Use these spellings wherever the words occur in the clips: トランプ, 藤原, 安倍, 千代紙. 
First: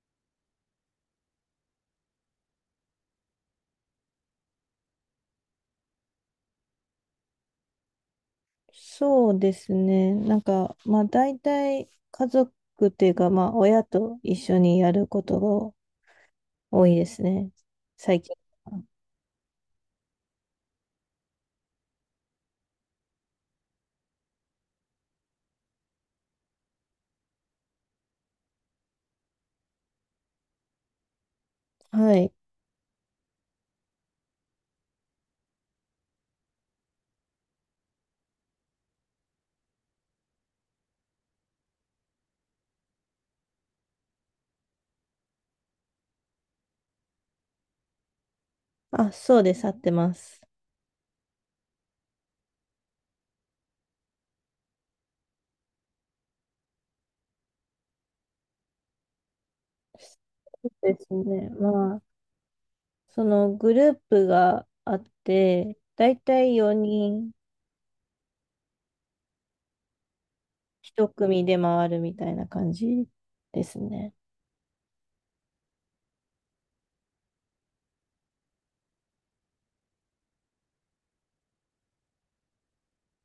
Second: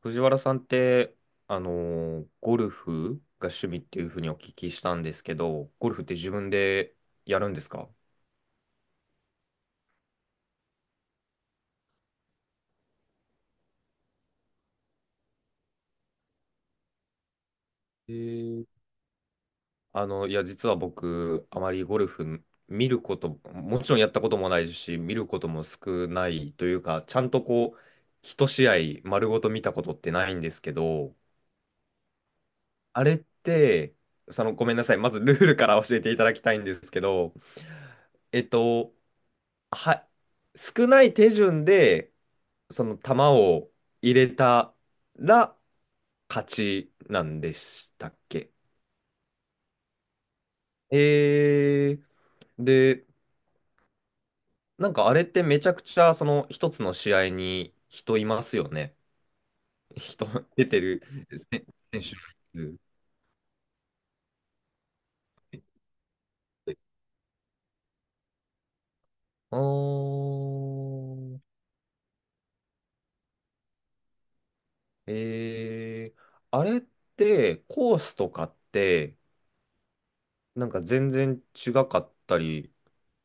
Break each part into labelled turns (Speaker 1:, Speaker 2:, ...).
Speaker 1: 藤原さんって、あのゴルフが趣味っていうふうにお聞きしたんですけど、ゴルフって自分でやるんですか？
Speaker 2: そうですね。まあ大体家族っていうか、まあ親と一緒にやることが多いですね。
Speaker 1: え
Speaker 2: 最近
Speaker 1: ー、
Speaker 2: は。
Speaker 1: 実は僕、あまりゴルフ見ること、もちろんやったこともないし、見ることも少ないというか、ちゃんとこう、一試合丸ごと見たことってないんですけど、
Speaker 2: はい。
Speaker 1: あれって、その、ごめんなさい、まずルールから教えていただきたいんですけど、えっと、は、少ない手順で、その球を入れたら勝ちなんでしたっけ？
Speaker 2: あ、そうです。合ってます。
Speaker 1: えー、で、なんかあれってめちゃくちゃその一つの試合に人いますよね。人 出
Speaker 2: そ
Speaker 1: て
Speaker 2: うで
Speaker 1: る
Speaker 2: すね。
Speaker 1: 選
Speaker 2: ま
Speaker 1: 選
Speaker 2: あ、
Speaker 1: 手の数。
Speaker 2: そのグループがあって、大体4人
Speaker 1: あ
Speaker 2: 一
Speaker 1: ー、
Speaker 2: 組で回るみたいな感じですね。
Speaker 1: えー、あれってコースとかってなんか全然違かったり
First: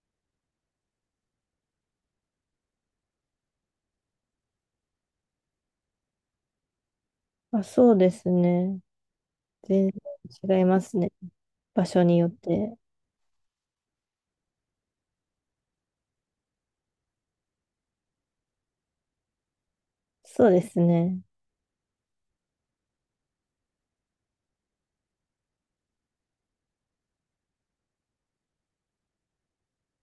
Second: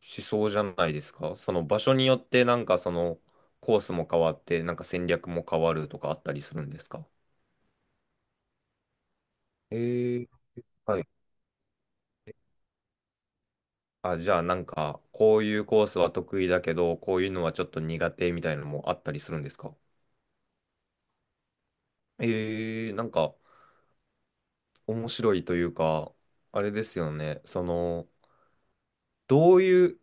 Speaker 1: しそうじゃないですか。その場所によってなんかそのコースも変わって、なんか戦略も変わるとかあったりするんですか？
Speaker 2: まあ、そうですね。
Speaker 1: え
Speaker 2: 全
Speaker 1: ー、
Speaker 2: 然違います
Speaker 1: はい。
Speaker 2: ね。場所によって。
Speaker 1: あ、じゃあなんかこういうコースは得意だけど、こういうのはちょっと苦手みたいなのもあったりするんですか？
Speaker 2: そうですね。
Speaker 1: えー、なんか面白いというか、あれですよね。その、どういう、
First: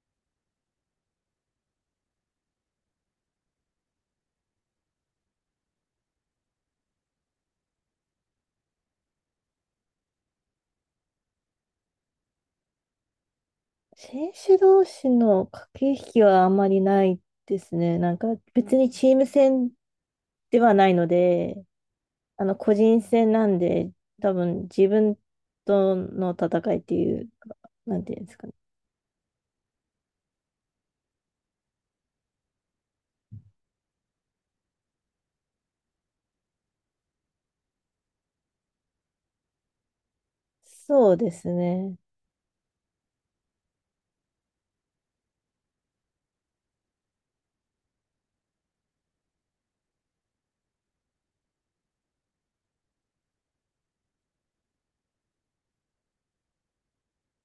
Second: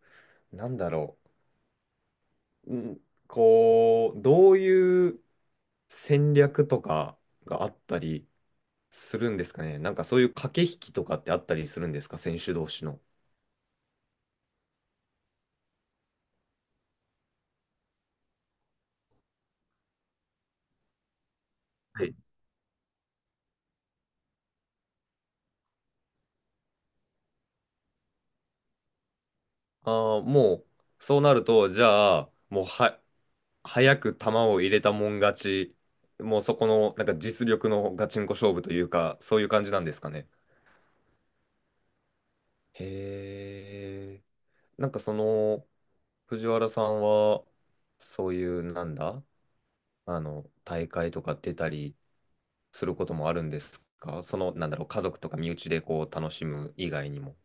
Speaker 1: なんだろう、ん、こう、どういう戦略とかがあったりするんですかね。なんかそういう駆け引きとかってあったりするんですか、選手同士の。
Speaker 2: 選手同士の駆け引きはあんまりないですね。なんか別にチーム戦ではないので、
Speaker 1: はい。
Speaker 2: 個人戦なんで、多分自分との戦いっていうか、なんていうんですかね。
Speaker 1: ああ、もう、そうなると、じゃあ、もうは、早く球を入れたもん勝ち、もうそこの、なんか実力のガチンコ勝負というか、そういう感じなんですかね。
Speaker 2: そうですね。
Speaker 1: へえ。なんかその、藤原さんは、そういう、なんだ、あの、大会とか出たりすることもあるんですか？その、なんだろう、家族とか身内でこう、楽しむ以外にも。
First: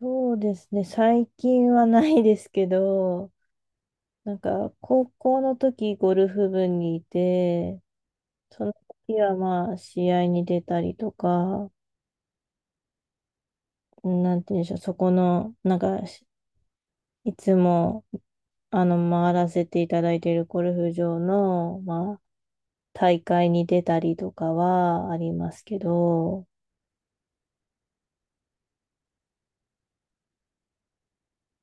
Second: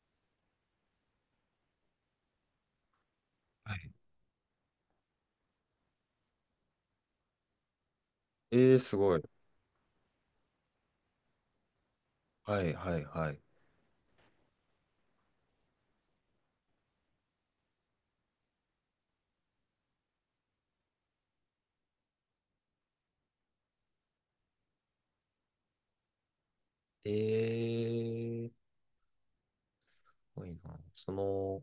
Speaker 2: そうですね。最近はないですけど、
Speaker 1: はい。
Speaker 2: なんか高校の時ゴルフ部にいて、その
Speaker 1: ええ、すご
Speaker 2: 時
Speaker 1: い。
Speaker 2: はまあ試合に出たりとか、
Speaker 1: はいはいはい。
Speaker 2: なんていうんでしょう、そこの、なんかしいつも、回らせていただいているゴルフ場の、まあ、大会に出たりとかはありますけど、
Speaker 1: ええー、すごいな。その、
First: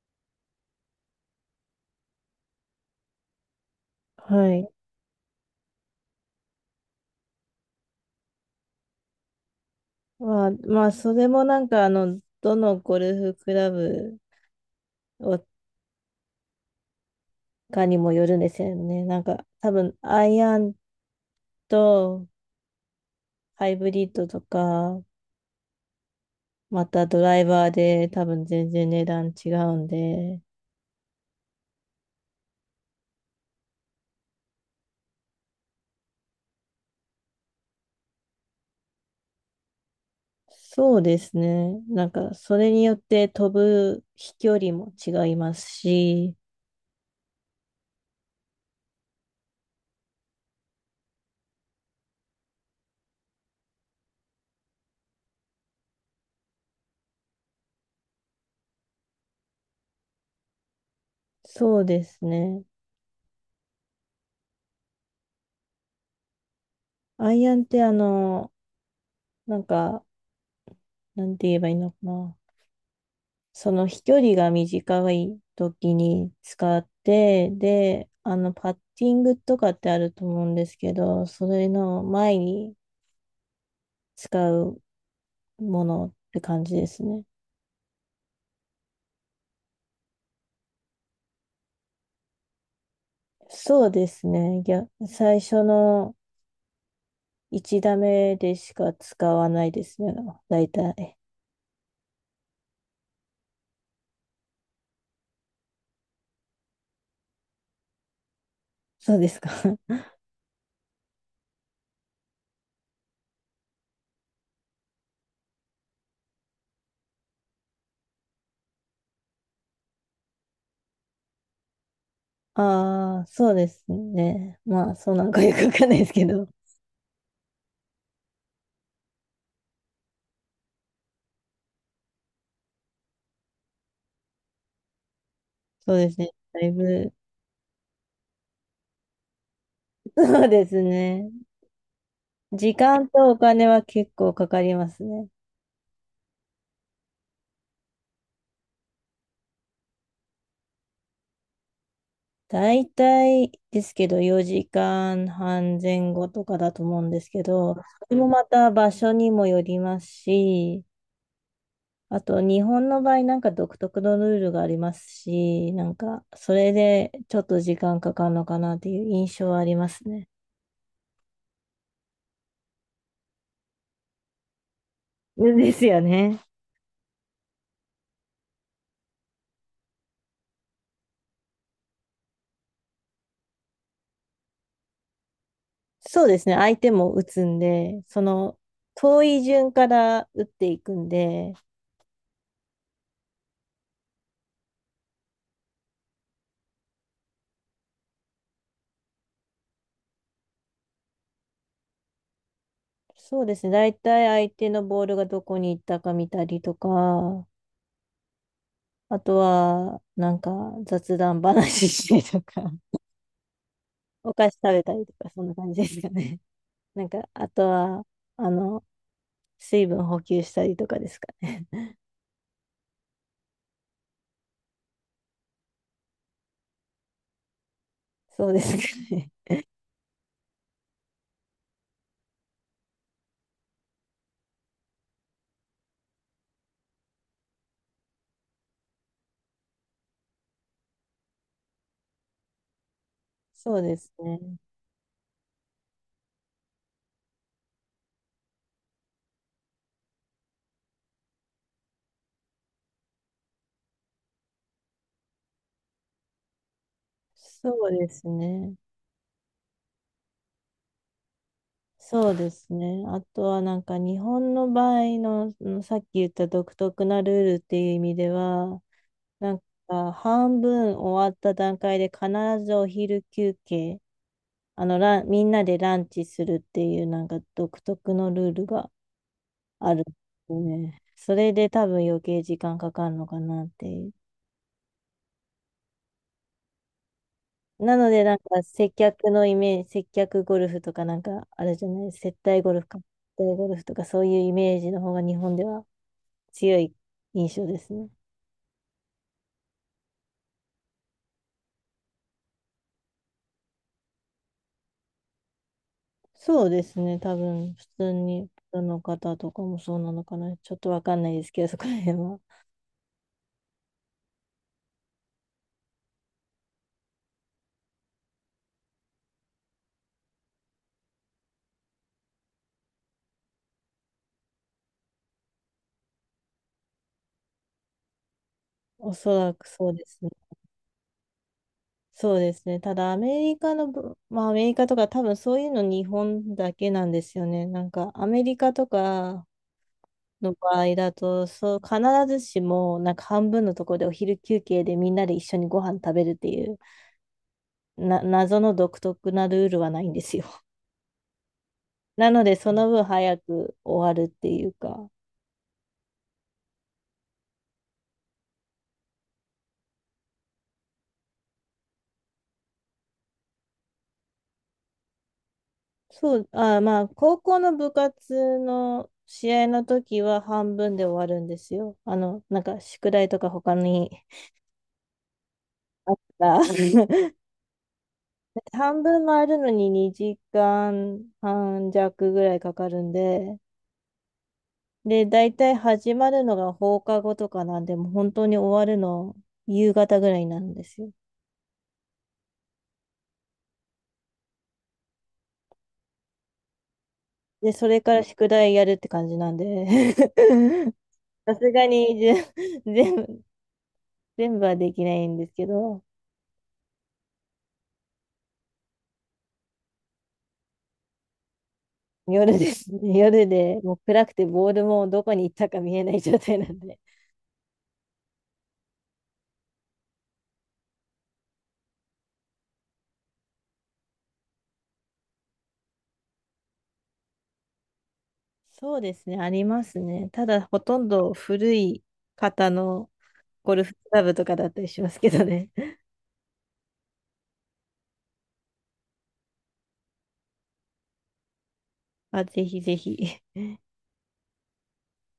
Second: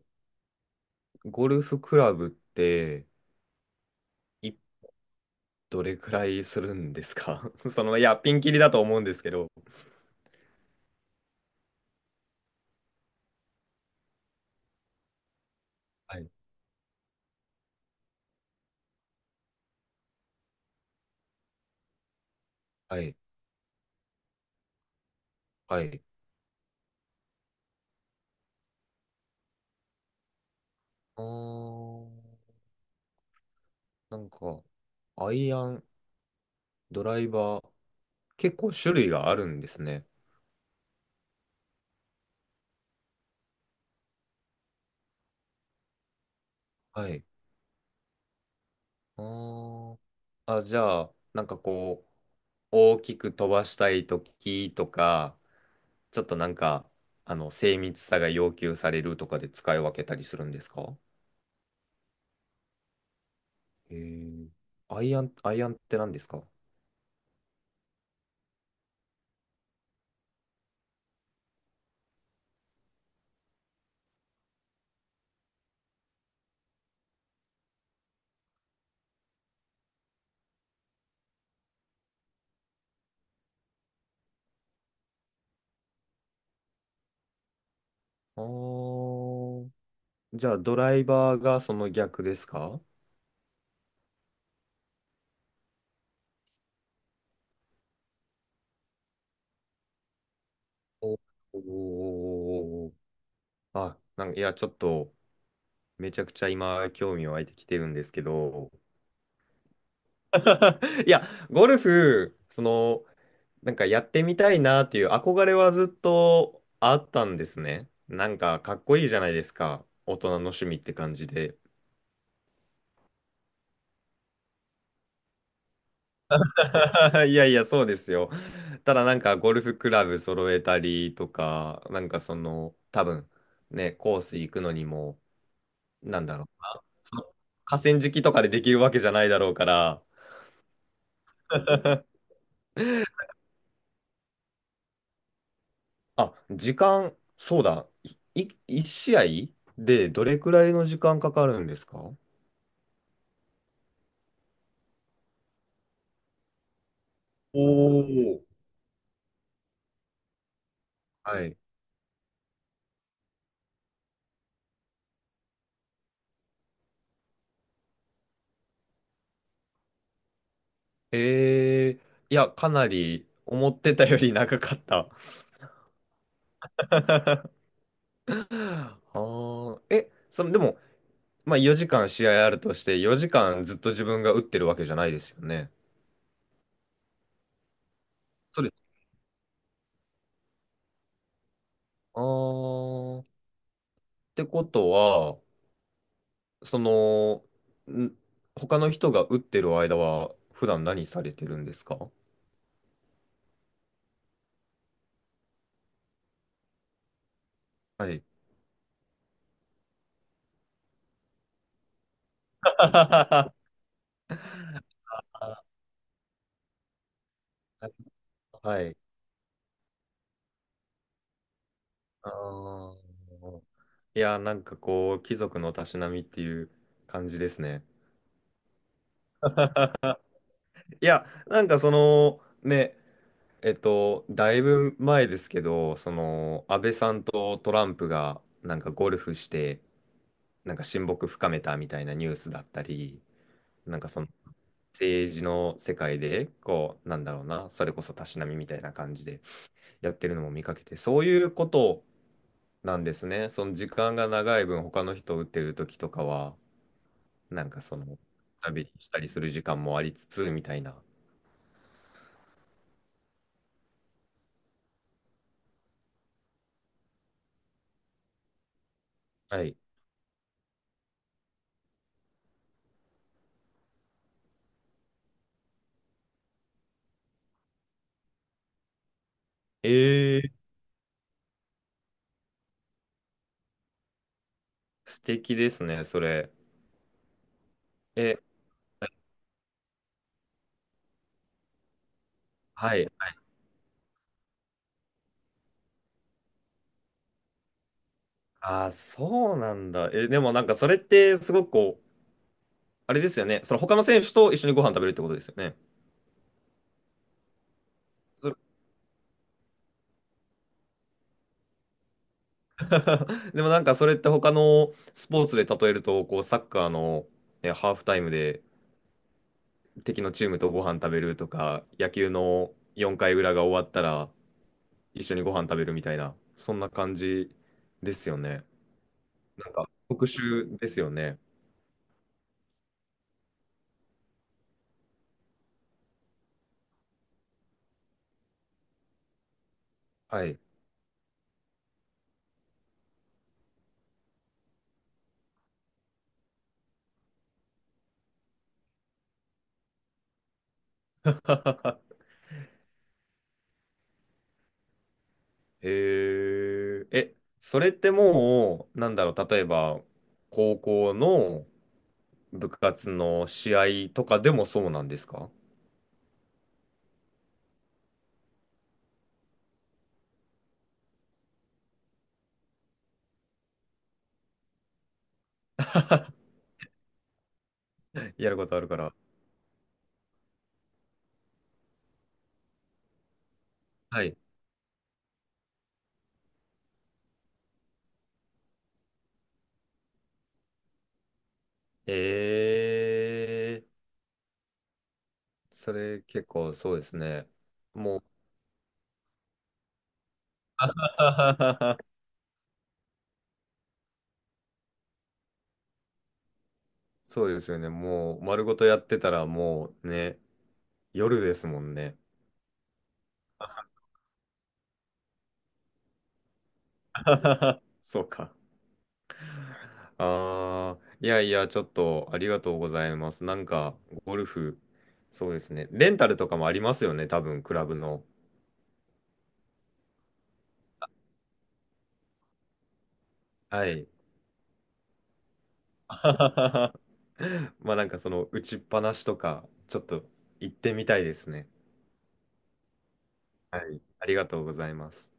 Speaker 1: ゴルフクラブって、い、
Speaker 2: はい。
Speaker 1: どれくらいするんですか？ その、いや、ピンキリだと思うんですけど。
Speaker 2: まあ、それもどのゴルフクラブを
Speaker 1: はい、
Speaker 2: かにもよるんですよね。なんか、多分、アイアンと
Speaker 1: はい、
Speaker 2: ハイブリッドとか、
Speaker 1: はい。
Speaker 2: またドライバーで多分全然値段違うんで、
Speaker 1: あー、なんか、アイアン、ドライバー、結構種類があるんですね。
Speaker 2: そうですね。なんか、それによって飛ぶ飛距離も違いますし、
Speaker 1: はい。あー、あ、じゃあ、なんかこう、大きく飛ばしたいときとか、ちょっとなんか、あの、精密さが要求されるとかで使い分けたりするんですか？
Speaker 2: そうですね。
Speaker 1: えー、アイアンって何ですか？
Speaker 2: アイアンってなんか、なんて言えばいいのかな。その飛距離が短い時に使って、で、パッティングとかってあると思うんですけど、それの前に使うものって感じですね。
Speaker 1: あー、じゃあドライバーがその逆ですか？
Speaker 2: そうですね。いや、最初の1打目でしか使わないですね。大体。
Speaker 1: おおー。あ、なんか、いや、ちょっと、めちゃくちゃ今、興味湧いてきてるんですけど。
Speaker 2: そうですか。
Speaker 1: いや、ゴルフ、その、なんかやってみたいなっていう憧れはずっとあったんですね。なんかかっこいいじゃないですか。大人の趣味って感じで。
Speaker 2: ああ、そうですね。まあ、そうなんかよくわかんないですけど。
Speaker 1: いやいや、そうですよ。ただなんかゴルフクラブ揃えたりとか、なんかその、多分ね、コース行くのにも、
Speaker 2: そうです
Speaker 1: なん
Speaker 2: ね。
Speaker 1: だろう。
Speaker 2: だいぶ、
Speaker 1: その河川敷とかでできるわけじゃないだろうから。
Speaker 2: そうですね。時間とお金は結構かかりますね。
Speaker 1: あ、時間、そうだ。一試合でどれくらいの時間かかるんですか？お
Speaker 2: だいたいですけど、4時間半前後とかだと思うんですけど、それも
Speaker 1: ー、
Speaker 2: また場所にもよりますし、
Speaker 1: はい。
Speaker 2: あと日本の場合なんか独特のルールがありますし、なんかそれでちょっと時間かかるのかなっていう印象はありますね。
Speaker 1: えー、いや、かなり思ってたより長かった。
Speaker 2: ですよね。
Speaker 1: ああ、え、その、でも、まあ4時間試合あるとして、4時間ずっと自分が打ってるわけじゃないですよね。
Speaker 2: そうですね。相手も打つんで、その
Speaker 1: そうです。
Speaker 2: 遠い順から打っていくんで、
Speaker 1: ああ、ってことは、その、ん他の人が打ってる間は、普段何されてるんですか？
Speaker 2: そうですね。大体相手のボールがどこに行ったか見たりとか、
Speaker 1: はい。
Speaker 2: あとは、なんか雑談話してとか、
Speaker 1: あ
Speaker 2: お菓子食べたりとか、そんな感じですかね。なんか、あと
Speaker 1: ー、
Speaker 2: は、あ
Speaker 1: は
Speaker 2: の、
Speaker 1: い。
Speaker 2: 水分補給したりとかですかね。
Speaker 1: あー、いや、なんかこう、貴族のたしなみっていう感じですね。
Speaker 2: そうですかね。
Speaker 1: いや、なんかその、ね、えっと、だいぶ前ですけど、その、安倍さんとトランプが、なんかゴルフして、なんか親睦深めたみたいなニュースだったり、
Speaker 2: そうで
Speaker 1: なんか
Speaker 2: す
Speaker 1: その、
Speaker 2: ね。
Speaker 1: 政治の世界で、こう、なんだろうな、それこそたしなみみたいな感じでやってるのも見かけて、そういうことを、なんですね。その時間が長い分、他の人を打ってる時とかは、なんか
Speaker 2: そう
Speaker 1: そ
Speaker 2: で
Speaker 1: の、
Speaker 2: すね。
Speaker 1: 旅したりする時間もありつつ、みたいな。
Speaker 2: そうですね。あとはなんか日本の場合の、うんさっき言った独特なルールっていう意味では、なん
Speaker 1: はい。
Speaker 2: か、半分終わった段階で必ずお昼休憩、みんなでランチするっていう、なんか独特のルールがあるんで
Speaker 1: えー、
Speaker 2: すね。それで多分余計時間かかるのかなっていう。
Speaker 1: 素敵ですね、それ。
Speaker 2: なので、な
Speaker 1: え、
Speaker 2: んか、接客のイメージ、接客ゴルフとかなんか、あるじゃない、接待ゴルフ
Speaker 1: は
Speaker 2: か、
Speaker 1: い。はい。
Speaker 2: 接待ゴルフとかそういうイメージの方が日本では強い印象ですね。
Speaker 1: ああ、そうなんだ。え、でもなんかそれってすごくこう、あれですよね。その他の選手と一緒にご飯食べるってことですよね。
Speaker 2: そうですね、多分普通に
Speaker 1: そ
Speaker 2: プロの方とかもそうなのかな、ちょっとわかんないですけど、そこら辺は。
Speaker 1: でもなんかそれって他のスポーツで例えると、こう、サッカーの、ねハーフタイムで、敵のチームとご飯食べるとか、野球の4回裏が終わったら一緒にご飯食べるみたいな、そんな感じですよね。
Speaker 2: おそらく
Speaker 1: なんか
Speaker 2: そうです
Speaker 1: 特
Speaker 2: ね。
Speaker 1: 殊ですよね。
Speaker 2: そうですね、ただアメリカとか、多分そういうの日本だけなんですよね。なんかアメリカとか
Speaker 1: は
Speaker 2: の
Speaker 1: い。
Speaker 2: 場合だと、そう必ずしもなんか半分のところでお昼休憩でみんなで一緒にご飯食べるっていうな謎の独特なルールはないんですよ。なので、その分早く終わるっていうか。
Speaker 1: へえ、え、それってもう、なんだろう、例えば、高校の部活の試合とかでもそうなんですか？
Speaker 2: まあ、高校の部活の試合の時は半分で終わるんですよ。あの、なんか宿題とか他にあっ た。
Speaker 1: やることあるか
Speaker 2: 半
Speaker 1: ら。
Speaker 2: 分回るのに2時間半弱ぐらいかかるんで、
Speaker 1: はい。
Speaker 2: で、大体始まるのが放課後とかなんで、もう本当に終わるの夕方ぐらいなんですよ。
Speaker 1: ええ、それ結構そうですね。
Speaker 2: で、それか
Speaker 1: も
Speaker 2: ら
Speaker 1: う
Speaker 2: 宿題やるって感じなんで、さすが に全部、全部はできないんですけど、
Speaker 1: そうですよね。もう丸ごとやってたらもうね、夜ですもんね。
Speaker 2: 夜ですね。夜で、もう暗くてボールもどこに行ったか見えない状態なんで。
Speaker 1: そうか。ああ、いやいや、ちょっとありがとうございます。なんか、ゴルフ、そうですね。レンタルとかもありますよね、多分、クラブの。
Speaker 2: そうですね、ありますね。ただ、ほとんど古い方のゴル
Speaker 1: は
Speaker 2: フク
Speaker 1: い。
Speaker 2: ラブとかだったりしますけどね。
Speaker 1: まあなんかその打ちっぱなしとか、ちょっと行ってみたいですね。
Speaker 2: あ、ぜひぜひ。
Speaker 1: はい。ありがとうございます。